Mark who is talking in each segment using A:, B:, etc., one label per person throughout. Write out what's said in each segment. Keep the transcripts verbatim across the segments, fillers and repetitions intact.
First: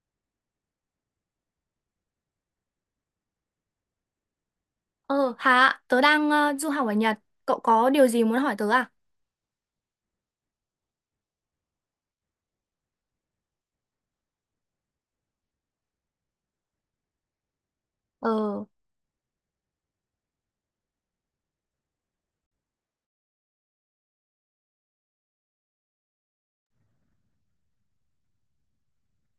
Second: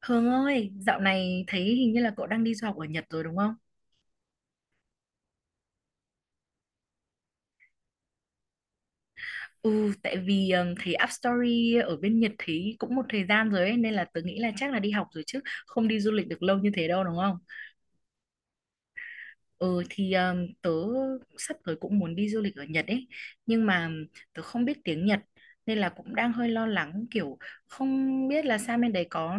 A: Hương ơi, dạo này thấy hình như là cậu đang đi du học ở Nhật rồi đúng không?
B: Ờ, hả? Tớ đang ờ, du học ở Nhật. Cậu có điều gì muốn hỏi tớ à?
A: Ừ, tại vì ừm, thấy Up Story ở bên Nhật thấy cũng một thời gian rồi ấy, nên là tớ nghĩ là chắc là đi học rồi chứ không đi du lịch được lâu như thế đâu đúng không?
B: Ờ,
A: Ừ thì um, tớ sắp tới cũng muốn đi du lịch ở Nhật ấy, nhưng mà tớ không biết tiếng Nhật nên là cũng đang hơi lo lắng, kiểu không biết là sang bên đấy có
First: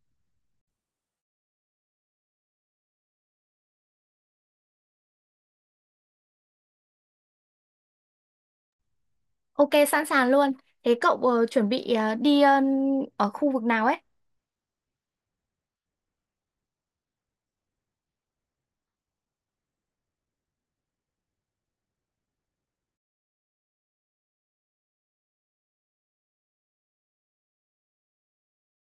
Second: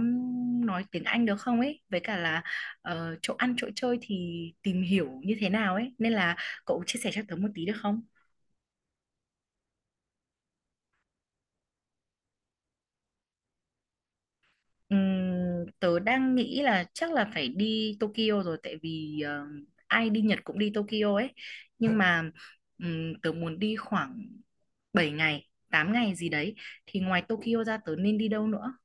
A: nói tiếng Anh được không ấy, với cả là ờ, chỗ ăn chỗ chơi thì tìm hiểu như thế nào ấy, nên là cậu chia sẻ cho tớ một tí được không?
B: ok, sẵn sàng luôn. Thế cậu ờ, chuẩn bị ờ, đi ờ, ở khu vực nào ấy?
A: Ừm, tớ đang nghĩ là chắc là phải đi Tokyo rồi, tại vì ờ, ai đi Nhật cũng đi Tokyo ấy, nhưng mà ừm, tớ muốn đi khoảng bảy ngày tám ngày gì đấy, thì ngoài Tokyo ra tớ nên đi đâu nữa?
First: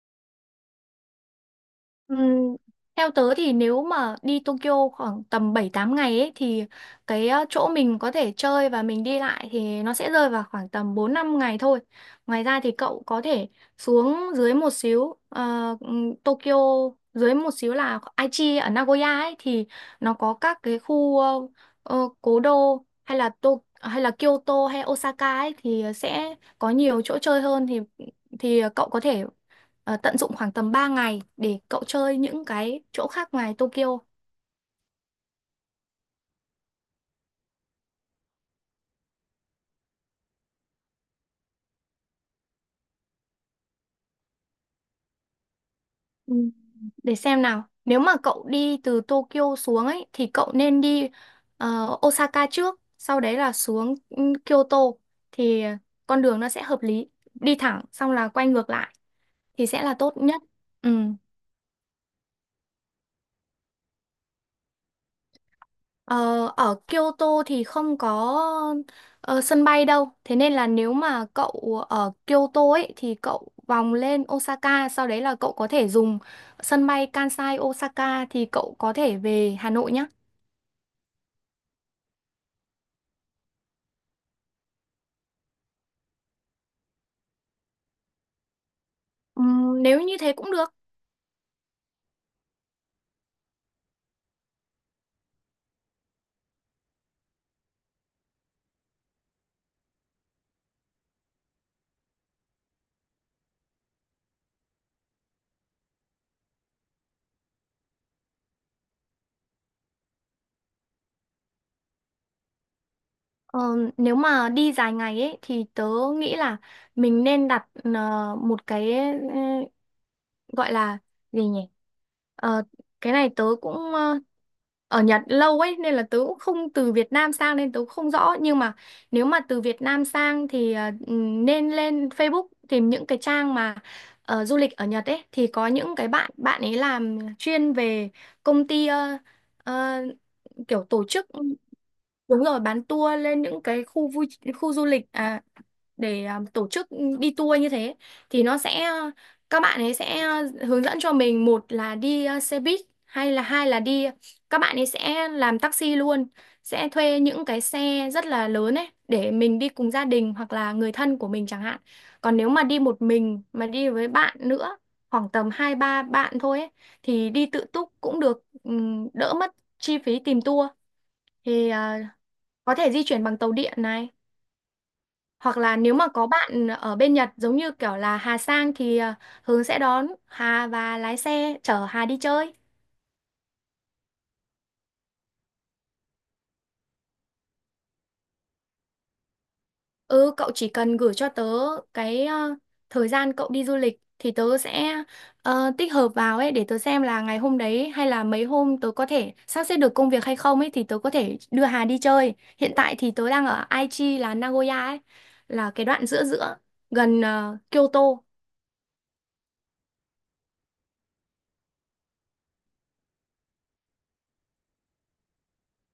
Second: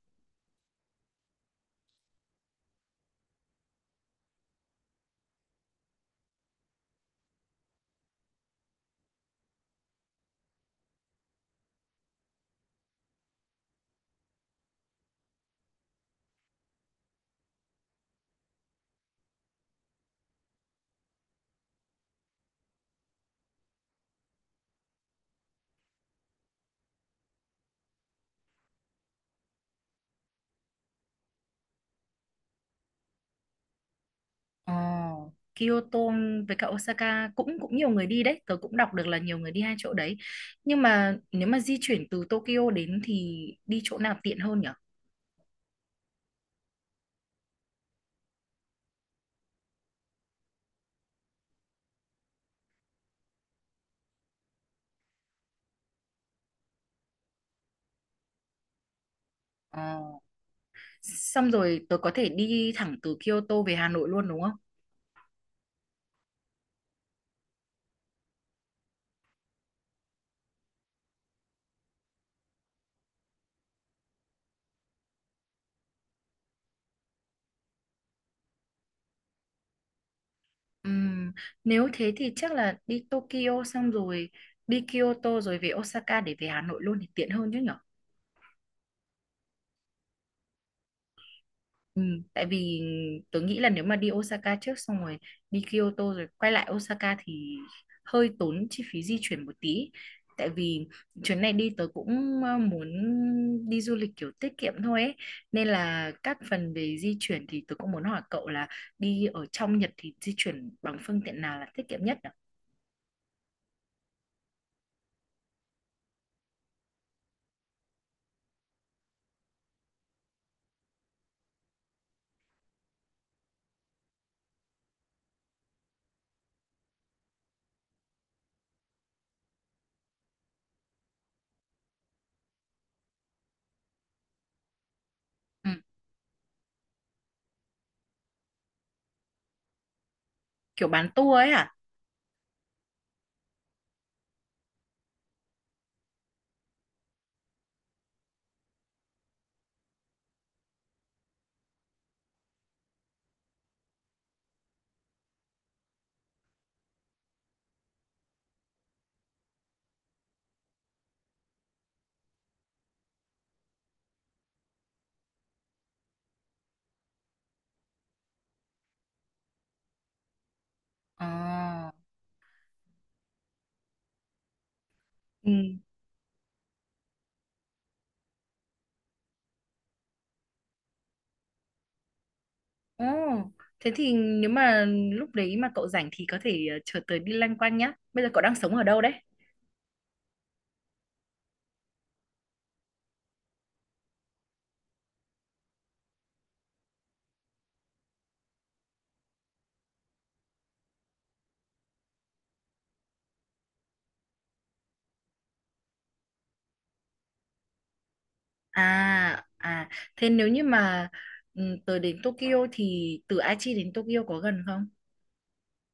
B: Ừm, Theo tớ thì nếu mà đi Tokyo khoảng tầm bảy tám ngày ấy, thì cái ờ, chỗ mình có thể chơi và mình đi lại thì nó sẽ rơi vào khoảng tầm bốn năm ngày thôi. Ngoài ra thì cậu có thể xuống dưới một xíu ờ, ừm, Tokyo, dưới một xíu là Aichi ở Nagoya ấy thì nó có các cái khu ờ, ờ, cố đô hay là To hay là Kyoto hay Osaka ấy thì sẽ có nhiều chỗ chơi hơn thì thì cậu có thể ờ, tận dụng khoảng tầm ba ngày để cậu chơi những cái chỗ khác ngoài Tokyo.
A: Ờ, Kyoto với cả Osaka cũng cũng nhiều người đi đấy, tớ cũng đọc được là nhiều người đi hai chỗ đấy, nhưng mà nếu mà di chuyển từ Tokyo đến thì đi chỗ nào tiện hơn nhỉ?
B: Ừ, để xem nào. Nếu mà cậu đi từ Tokyo xuống ấy thì cậu nên đi ờ, Osaka trước, sau đấy là xuống ừ, Kyoto thì con đường nó sẽ hợp lý. Đi thẳng xong là quay ngược lại thì sẽ là tốt
A: Ờ.
B: nhất. Ừ.
A: Xong rồi tớ có thể đi thẳng từ Kyoto về Hà Nội luôn đúng không?
B: Ờ, ở Kyoto thì không có ờ, sân bay đâu. Thế nên là nếu mà cậu ở Kyoto ấy thì cậu vòng lên Osaka, sau đấy là cậu có thể dùng sân bay Kansai Osaka thì cậu có thể về Hà Nội nhá.
A: Ừm, Nếu thế thì chắc là đi Tokyo xong rồi đi Kyoto rồi về Osaka để về Hà Nội luôn thì tiện hơn chứ nhỉ?
B: Ừm, nếu như thế cũng được.
A: Ừ, tại vì tôi nghĩ là nếu mà đi Osaka trước xong rồi đi Kyoto rồi quay lại Osaka thì hơi tốn chi phí di chuyển một tí. Tại vì chuyến này đi tớ cũng ờ, muốn đi du lịch kiểu tiết kiệm thôi ấy. Nên là các phần về di chuyển thì tớ cũng muốn hỏi cậu là đi ở trong Nhật thì di chuyển bằng phương tiện nào là tiết kiệm nhất nhỉ?
B: Ờ, nếu mà đi dài ngày ấy thì tớ nghĩ là mình nên đặt ờ, một cái gọi là gì nhỉ. Ờ, cái này tớ cũng ờ, ở Nhật lâu ấy nên là tớ cũng không từ Việt Nam sang nên tớ cũng không rõ, nhưng mà nếu mà từ Việt Nam sang thì ờ, ừm, nên lên Facebook tìm những cái trang mà ờ, du lịch ở Nhật ấy thì có
A: Ừ,
B: những cái bạn bạn ấy làm chuyên về công ty ờ, ờ, kiểu
A: kiểu
B: tổ
A: bán
B: chức.
A: tour ấy hả?
B: Đúng rồi, bán tour lên những cái khu vui, khu du lịch, à, để à, tổ chức đi tour như thế thì nó sẽ ờ, các bạn ấy sẽ ờ, hướng dẫn cho mình, một là đi à, xe buýt hay là hai là đi các bạn ấy sẽ làm taxi luôn, sẽ thuê những cái xe rất là lớn ấy để mình đi cùng gia đình hoặc là người thân của mình chẳng hạn. Còn nếu mà đi một mình mà đi với bạn nữa, khoảng tầm hai ba bạn thôi ấy, thì đi tự túc cũng được, ừm, đỡ mất chi phí tìm tour thì
A: À?
B: à, có thể di chuyển bằng tàu điện này,
A: Ừ.
B: hoặc là nếu mà có bạn ở bên Nhật giống như kiểu là Hà sang thì à, Hướng sẽ đón Hà và lái xe chở Hà đi chơi.
A: Ồ, thế thì nếu mà lúc đấy mà cậu rảnh thì có thể ờ, chở tớ đi loanh quanh nhá. Bây giờ cậu đang sống ở đâu đấy?
B: Ừ, cậu chỉ cần gửi cho tớ cái à, thời gian cậu đi du lịch thì tớ sẽ ờ, tích hợp vào ấy để tớ xem là ngày hôm đấy hay là mấy hôm tớ có thể sắp xếp được công việc hay không ấy, thì tớ có thể đưa Hà đi chơi. Hiện tại thì tớ đang ở Aichi là Nagoya ấy, là cái đoạn giữa giữa gần ờ, Kyoto.
A: À, à, thế nếu như mà ừ, tớ đến Tokyo thì từ Aichi đến Tokyo có gần không?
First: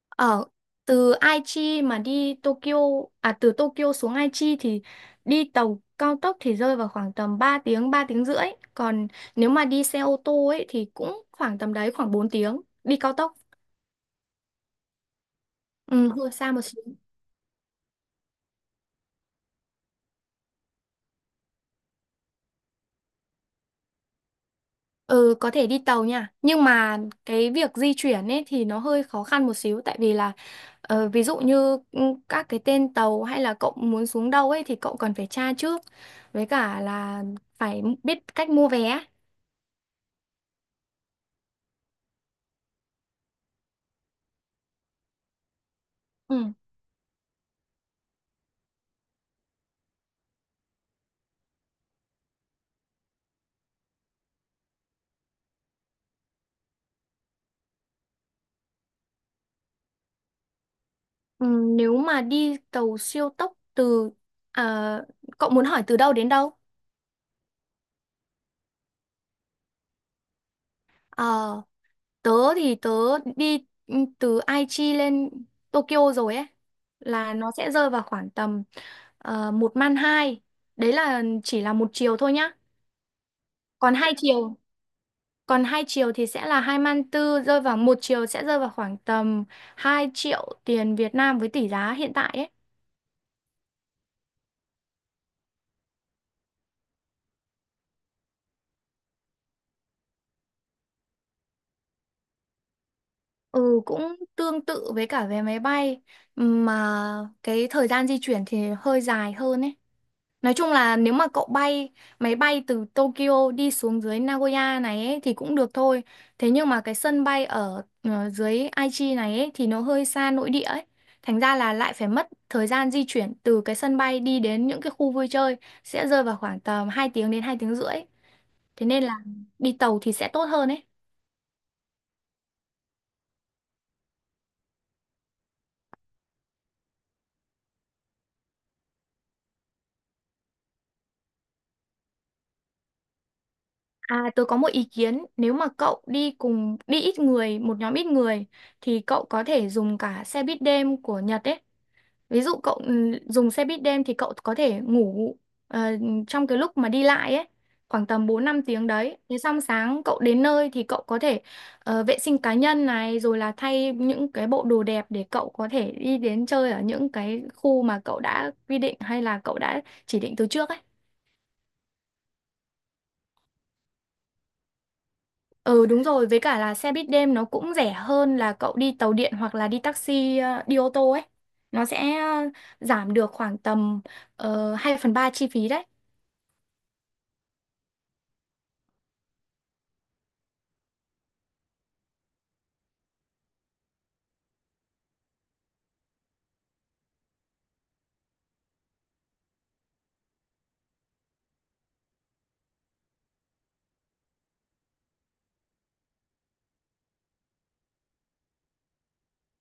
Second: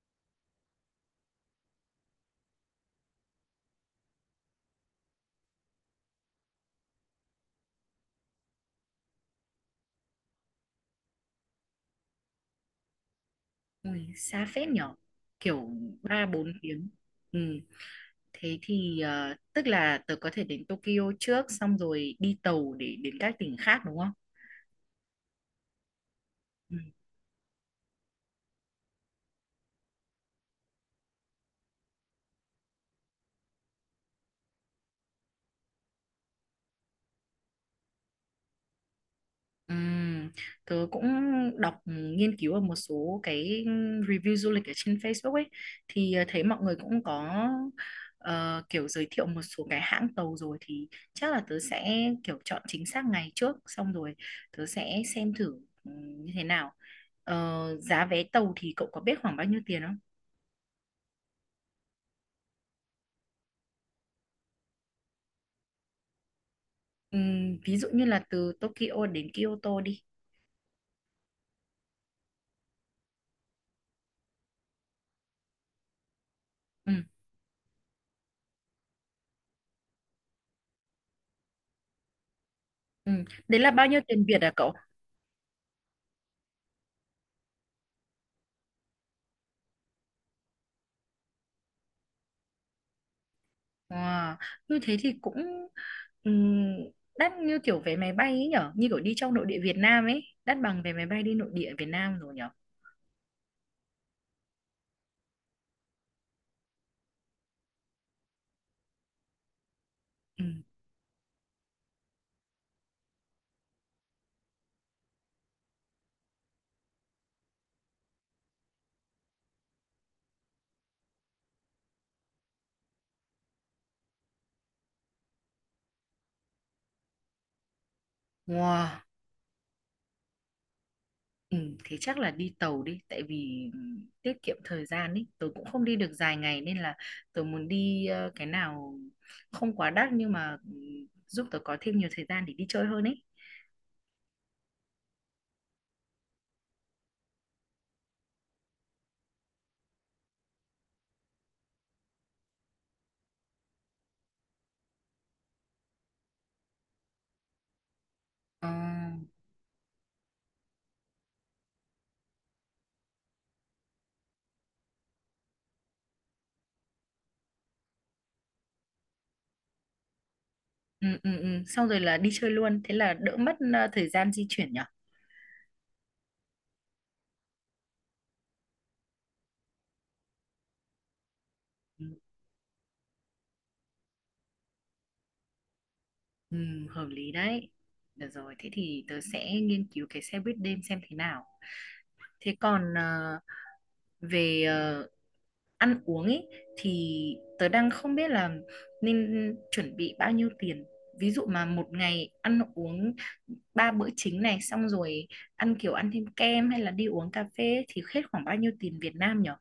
B: Ở từ Aichi mà đi Tokyo, à từ Tokyo xuống Aichi thì đi tàu cao tốc thì rơi vào khoảng tầm ba tiếng, ba tiếng rưỡi, còn nếu mà đi xe ô tô ấy thì cũng khoảng tầm đấy, khoảng bốn tiếng đi cao tốc.
A: Ui, xa phết nhở, kiểu
B: Ừ,
A: ba
B: hơi
A: bốn
B: xa một xíu.
A: tiếng. Ừ, thế thì ờ, tức là tớ có thể đến Tokyo trước xong rồi đi tàu để đến các tỉnh khác đúng không?
B: Ừ, có thể đi tàu nha, nhưng
A: Ừ.
B: mà cái việc di chuyển ấy thì nó hơi khó khăn một xíu tại vì là ờ, ví dụ như ừ, các cái tên tàu hay là cậu muốn xuống đâu ấy thì cậu cần phải tra trước, với cả là phải biết cách mua vé.
A: Ừm, Tớ cũng đọc, ừ, nghiên cứu ở một số cái, ừ, review du lịch ở trên Facebook ấy, thì ờ, thấy
B: Ừ.
A: mọi người cũng có ờ, kiểu giới thiệu một số cái hãng tàu rồi, thì chắc là tớ sẽ kiểu chọn chính xác ngày trước, xong rồi tớ sẽ xem thử ừm, như thế nào. Ờ, giá vé tàu thì cậu có biết khoảng bao nhiêu tiền không?
B: Ừ, nếu mà đi tàu siêu tốc từ à, cậu muốn hỏi từ đâu đến đâu?
A: Ừm, ví dụ như là từ Tokyo đến Kyoto đi.
B: Ờ, tớ thì tớ đi ừ, từ Aichi lên Tokyo rồi ấy,
A: Ừm,
B: là nó sẽ rơi vào khoảng tầm uh, một man hai, đấy là chỉ là một chiều thôi nhá.
A: ừm. Đấy là bao
B: còn
A: nhiêu
B: hai
A: tiền Việt à
B: chiều
A: cậu?
B: Còn hai chiều thì sẽ là hai man tư, rơi vào một chiều sẽ rơi vào khoảng tầm hai triệu tiền Việt Nam với tỷ giá hiện tại ấy.
A: Wow, như thế thì cũng ừm, đắt như kiểu vé máy bay ấy nhở, như kiểu đi trong nội địa Việt Nam ấy, đắt bằng vé máy bay đi nội địa Việt Nam rồi nhở.
B: Ừ, cũng tương tự với cả vé máy bay, mà cái thời gian di chuyển thì hơi dài hơn ấy.
A: Ừ.
B: Nói chung là nếu mà cậu bay máy bay từ Tokyo đi xuống dưới Nagoya này ấy, thì cũng được thôi. Thế nhưng mà cái sân bay ở ờ, dưới Aichi này ấy, thì nó hơi xa nội địa ấy. Thành ra là lại phải mất thời gian di chuyển từ cái sân bay đi đến những cái khu vui chơi, sẽ rơi vào khoảng tầm hai tiếng đến hai tiếng rưỡi. Thế
A: Wow,
B: nên là đi tàu thì sẽ tốt hơn ấy.
A: ừ, thế chắc là đi tàu đi, tại vì ừm, tiết kiệm thời gian ấy, tôi cũng không đi được dài ngày nên là tôi muốn đi ờ, cái nào không quá đắt nhưng mà ừm, giúp tôi có thêm nhiều thời gian để đi chơi hơn ấy.
B: À, tôi có một ý kiến, nếu mà cậu đi cùng, đi ít người, một nhóm ít người thì cậu có thể dùng cả xe buýt đêm của Nhật ấy. Ví dụ cậu ừ, dùng xe buýt đêm thì cậu có thể ngủ ờ, trong cái lúc mà đi lại ấy, khoảng tầm bốn năm
A: Ờ,
B: tiếng đấy. Thế xong sáng cậu đến nơi thì cậu có thể ờ, vệ sinh cá nhân này rồi là thay những cái bộ đồ đẹp để cậu có thể đi đến chơi ở những cái khu mà cậu đã quy định hay là cậu đã chỉ định từ trước ấy.
A: ừ, ừ, ừ. Xong rồi là đi chơi luôn, thế là đỡ mất ờ, thời gian di chuyển nhở.
B: Ừ, đúng rồi, với cả là xe buýt đêm nó cũng rẻ hơn là cậu đi tàu điện hoặc là đi taxi, ờ, đi ô tô ấy. Nó sẽ ờ, giảm được khoảng tầm uh, hai phần ba phần ba chi phí đấy.
A: Ừ, hợp lý đấy. Được rồi, thế thì tớ sẽ nghiên cứu cái xe buýt đêm xem thế nào. Thế còn ờ, về ờ, ăn uống ấy thì tớ đang không biết là nên chuẩn bị bao nhiêu tiền. Ví dụ mà một ngày ăn uống ba bữa chính này, xong rồi ăn kiểu ăn thêm kem hay là đi uống cà phê ấy, thì hết khoảng bao nhiêu tiền Việt Nam nhở?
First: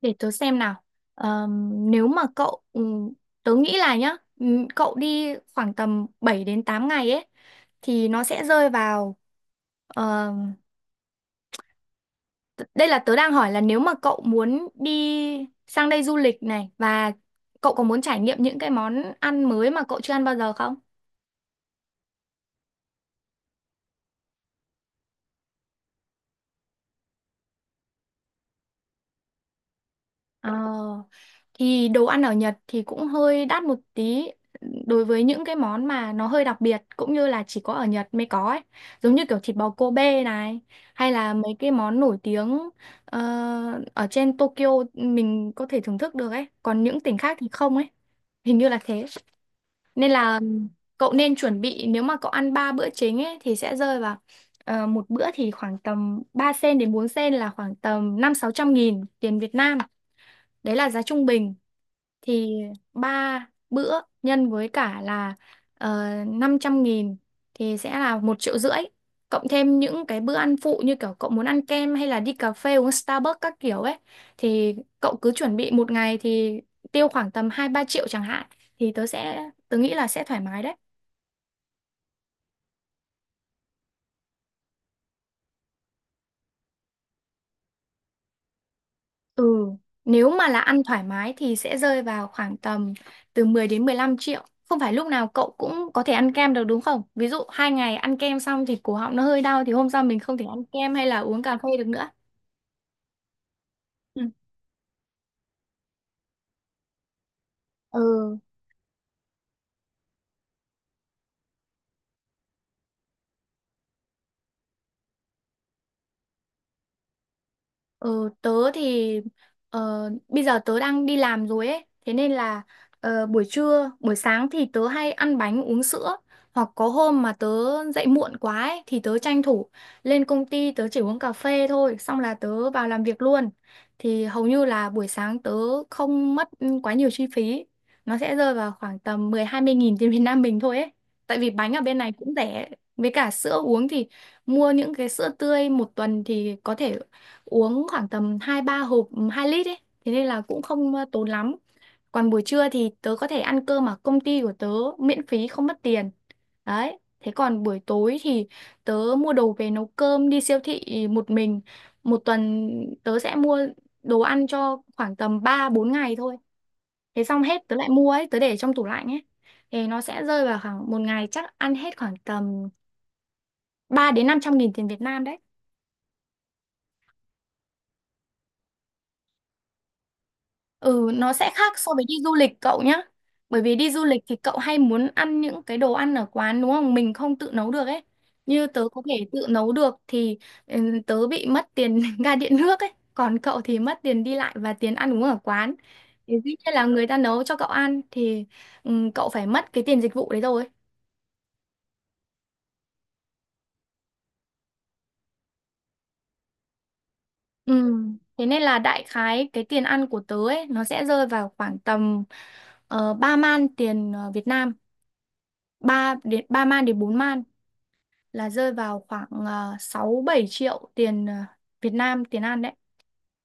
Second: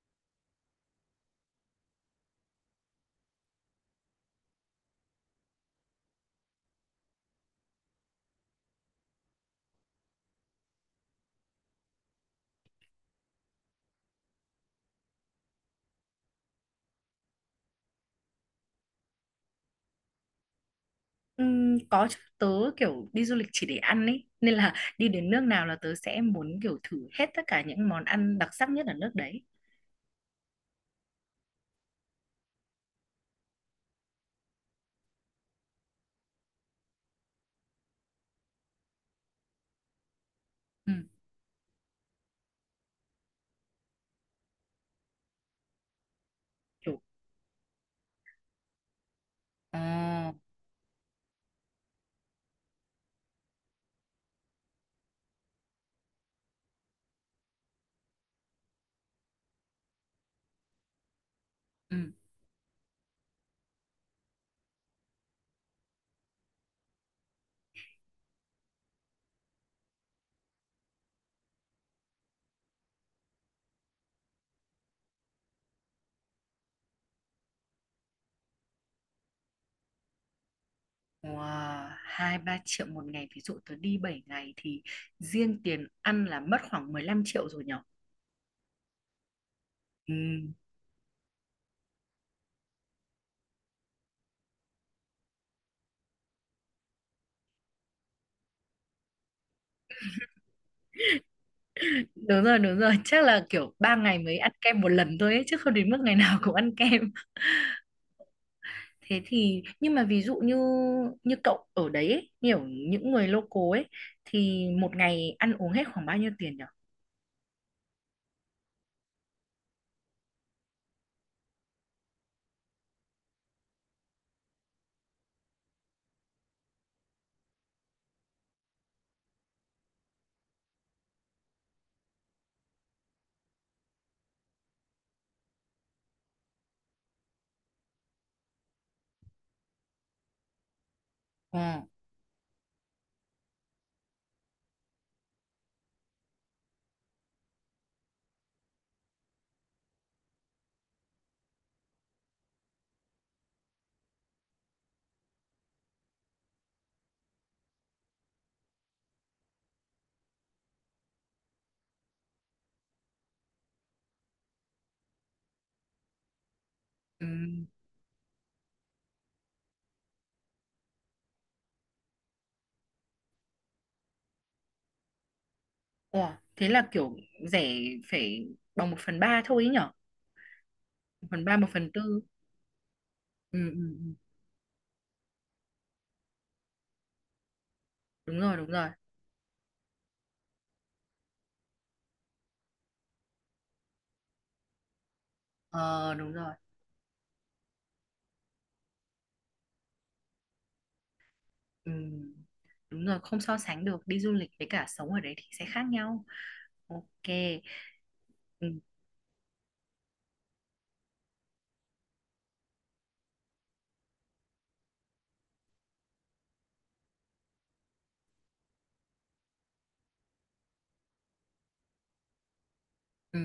B: Để tớ xem nào. Ờm, nếu mà cậu, ừ, tớ nghĩ là nhá, ừ, cậu đi khoảng tầm bảy đến tám ngày ấy, thì nó sẽ rơi vào. Đây là tớ đang hỏi là nếu mà cậu muốn đi sang đây du lịch này và cậu có muốn trải nghiệm những cái món ăn mới mà cậu chưa ăn bao giờ không?
A: Ừm, có chứ, tớ kiểu đi du lịch chỉ để ăn ấy, nên là đi đến nước nào là tớ sẽ muốn kiểu thử hết tất cả những món ăn đặc sắc nhất ở nước đấy.
B: Ờ, thì đồ ăn ở Nhật thì cũng hơi đắt một tí đối với những cái món mà nó hơi đặc biệt cũng như là chỉ có ở Nhật mới có ấy. Giống như kiểu thịt bò Kobe này,
A: Ừ.
B: hay là mấy cái món nổi tiếng ờ, ở trên Tokyo mình có thể thưởng thức được ấy. Còn
A: Kiểu.
B: những tỉnh khác thì không ấy. Hình như là thế.
A: Ờ.
B: Nên là cậu nên chuẩn bị, nếu mà cậu ăn ba bữa chính ấy thì sẽ rơi vào ờ, một bữa thì khoảng tầm ba sen đến bốn sen, là khoảng tầm năm sáu trăm nghìn tiền Việt Nam. Đấy là giá trung bình
A: Ừ.
B: thì ba bữa nhân với cả là uh, năm trăm nghìn thì sẽ là một triệu rưỡi. Cộng thêm những cái bữa ăn phụ như kiểu cậu muốn ăn kem hay là đi cà phê uống Starbucks các kiểu ấy, thì cậu cứ chuẩn bị một ngày thì tiêu khoảng tầm hai ba triệu chẳng hạn, thì tớ sẽ tớ nghĩ là sẽ thoải mái đấy.
A: Wow. Hai ba triệu một ngày, ví dụ tớ đi bảy ngày thì riêng tiền ăn là mất khoảng mười lăm triệu rồi nhở.
B: Ừ, nếu mà
A: Ừ.
B: là ăn thoải mái thì sẽ rơi vào khoảng tầm từ mười đến mười lăm triệu. Không phải lúc nào cậu cũng có thể ăn kem được đúng không? Ví dụ hai ngày ăn kem xong thì cổ họng nó hơi đau thì hôm sau mình không thể ăn kem hay là uống cà phê được nữa.
A: Đúng rồi, đúng rồi, chắc là kiểu ba ngày
B: Ừ.
A: mới ăn kem một lần thôi ấy, chứ không đến mức ngày nào cũng ăn kem
B: Ừ.
A: thế thì nhưng mà ví dụ như như cậu ở đấy ấy, nhiều những người local ấy, thì một ngày ăn uống hết khoảng bao nhiêu tiền nhở?
B: Ờ, tớ thì ờ, bây giờ tớ đang đi làm rồi ấy, thế nên là ờ, buổi trưa, buổi sáng thì tớ hay ăn bánh uống sữa, hoặc có hôm mà tớ dậy muộn quá ấy, thì tớ tranh thủ lên công ty tớ chỉ uống cà phê thôi, xong là tớ vào làm việc luôn. Thì hầu như là buổi sáng tớ không mất quá nhiều chi phí, nó sẽ rơi vào khoảng tầm mười hai mươi nghìn tiền Việt Nam mình thôi ấy. Tại vì bánh
A: Ờ.
B: ở bên này cũng rẻ, với cả sữa uống thì mua những cái sữa tươi một tuần thì có thể uống khoảng tầm hai ba hộp hai lít ấy. Thế nên là cũng không ờ, tốn lắm. Còn buổi trưa thì tớ có thể ăn cơm ở công ty của tớ, miễn phí không mất tiền. Đấy. Thế còn buổi tối thì tớ mua đồ về nấu cơm, đi siêu thị một mình. Một tuần tớ sẽ mua đồ ăn cho khoảng tầm ba bốn ngày thôi. Thế
A: Ừ.
B: xong hết tớ lại mua ấy, tớ để trong tủ lạnh ấy. Thì nó sẽ rơi vào khoảng một ngày chắc ăn hết khoảng tầm ba đến năm trăm nghìn tiền Việt Nam đấy.
A: Ủa, thế là kiểu rẻ, phải bằng một phần ba thôi ấy nhở,
B: Ừ,
A: một
B: nó
A: phần
B: sẽ
A: ba một
B: khác
A: phần
B: so với đi
A: tư.
B: du lịch cậu nhá.
A: Ừ,
B: Bởi vì đi
A: ừ,
B: du
A: ừ.
B: lịch thì cậu hay muốn ăn những cái đồ ăn ở quán đúng không? Mình không tự nấu được ấy.
A: Đúng rồi,
B: Như
A: đúng rồi.
B: tớ có thể tự nấu được thì ừ, tớ bị mất tiền ga điện nước ấy. Còn cậu thì mất tiền đi lại và tiền ăn uống ở quán.
A: Ờ, đúng
B: Thì dĩ
A: rồi.
B: nhiên là người ta nấu cho cậu ăn thì ừ, cậu phải mất cái tiền dịch vụ đấy rồi.
A: Ừ. Đúng rồi, không so sánh được, đi du lịch với cả sống ở đấy thì sẽ khác nhau. Ok.
B: Ừ. Thế nên
A: Ừ,
B: là đại khái cái tiền ăn của tớ ấy nó sẽ rơi vào khoảng tầm uh, 3 man tiền ờ, Việt Nam, ba đến ba man đến bốn man, là rơi vào khoảng uh, 6-7 triệu tiền ờ, Việt Nam, tiền ăn đấy.
A: ừ.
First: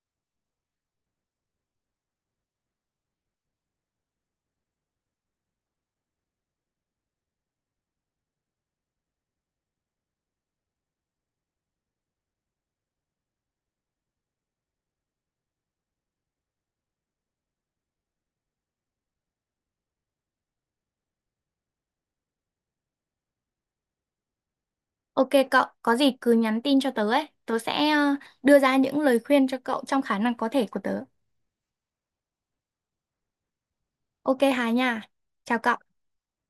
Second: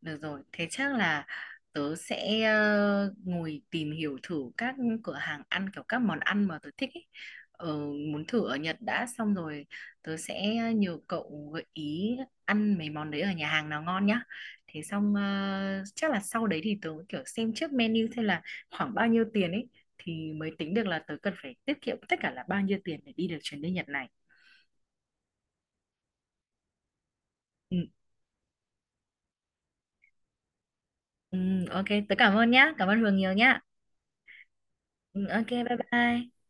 A: Được rồi, thế chắc là tớ sẽ ờ, ngồi tìm hiểu thử các cửa hàng ăn, kiểu các món ăn mà tớ thích ấy. Ờ, Muốn thử ở Nhật đã, xong rồi tớ sẽ nhờ cậu gợi ý ăn mấy món đấy ở nhà hàng nào ngon nhá. Thế xong ờ, chắc là sau đấy thì tớ kiểu xem trước menu xem là khoảng bao nhiêu tiền ấy, thì mới tính được là tớ cần phải tiết kiệm tất cả là bao nhiêu tiền để đi được chuyến đi Nhật này.
B: Ok cậu, có gì cứ nhắn tin cho tớ ấy. Tớ
A: Ừ,
B: sẽ ờ, đưa ra những lời khuyên cho cậu trong khả năng có thể của tớ.
A: ừ, ok, tớ cảm ơn nhá, cảm ơn Hường nhiều nhá.
B: Ok Hà nha.
A: Ừ, ok,
B: Chào
A: bye
B: cậu.
A: bye.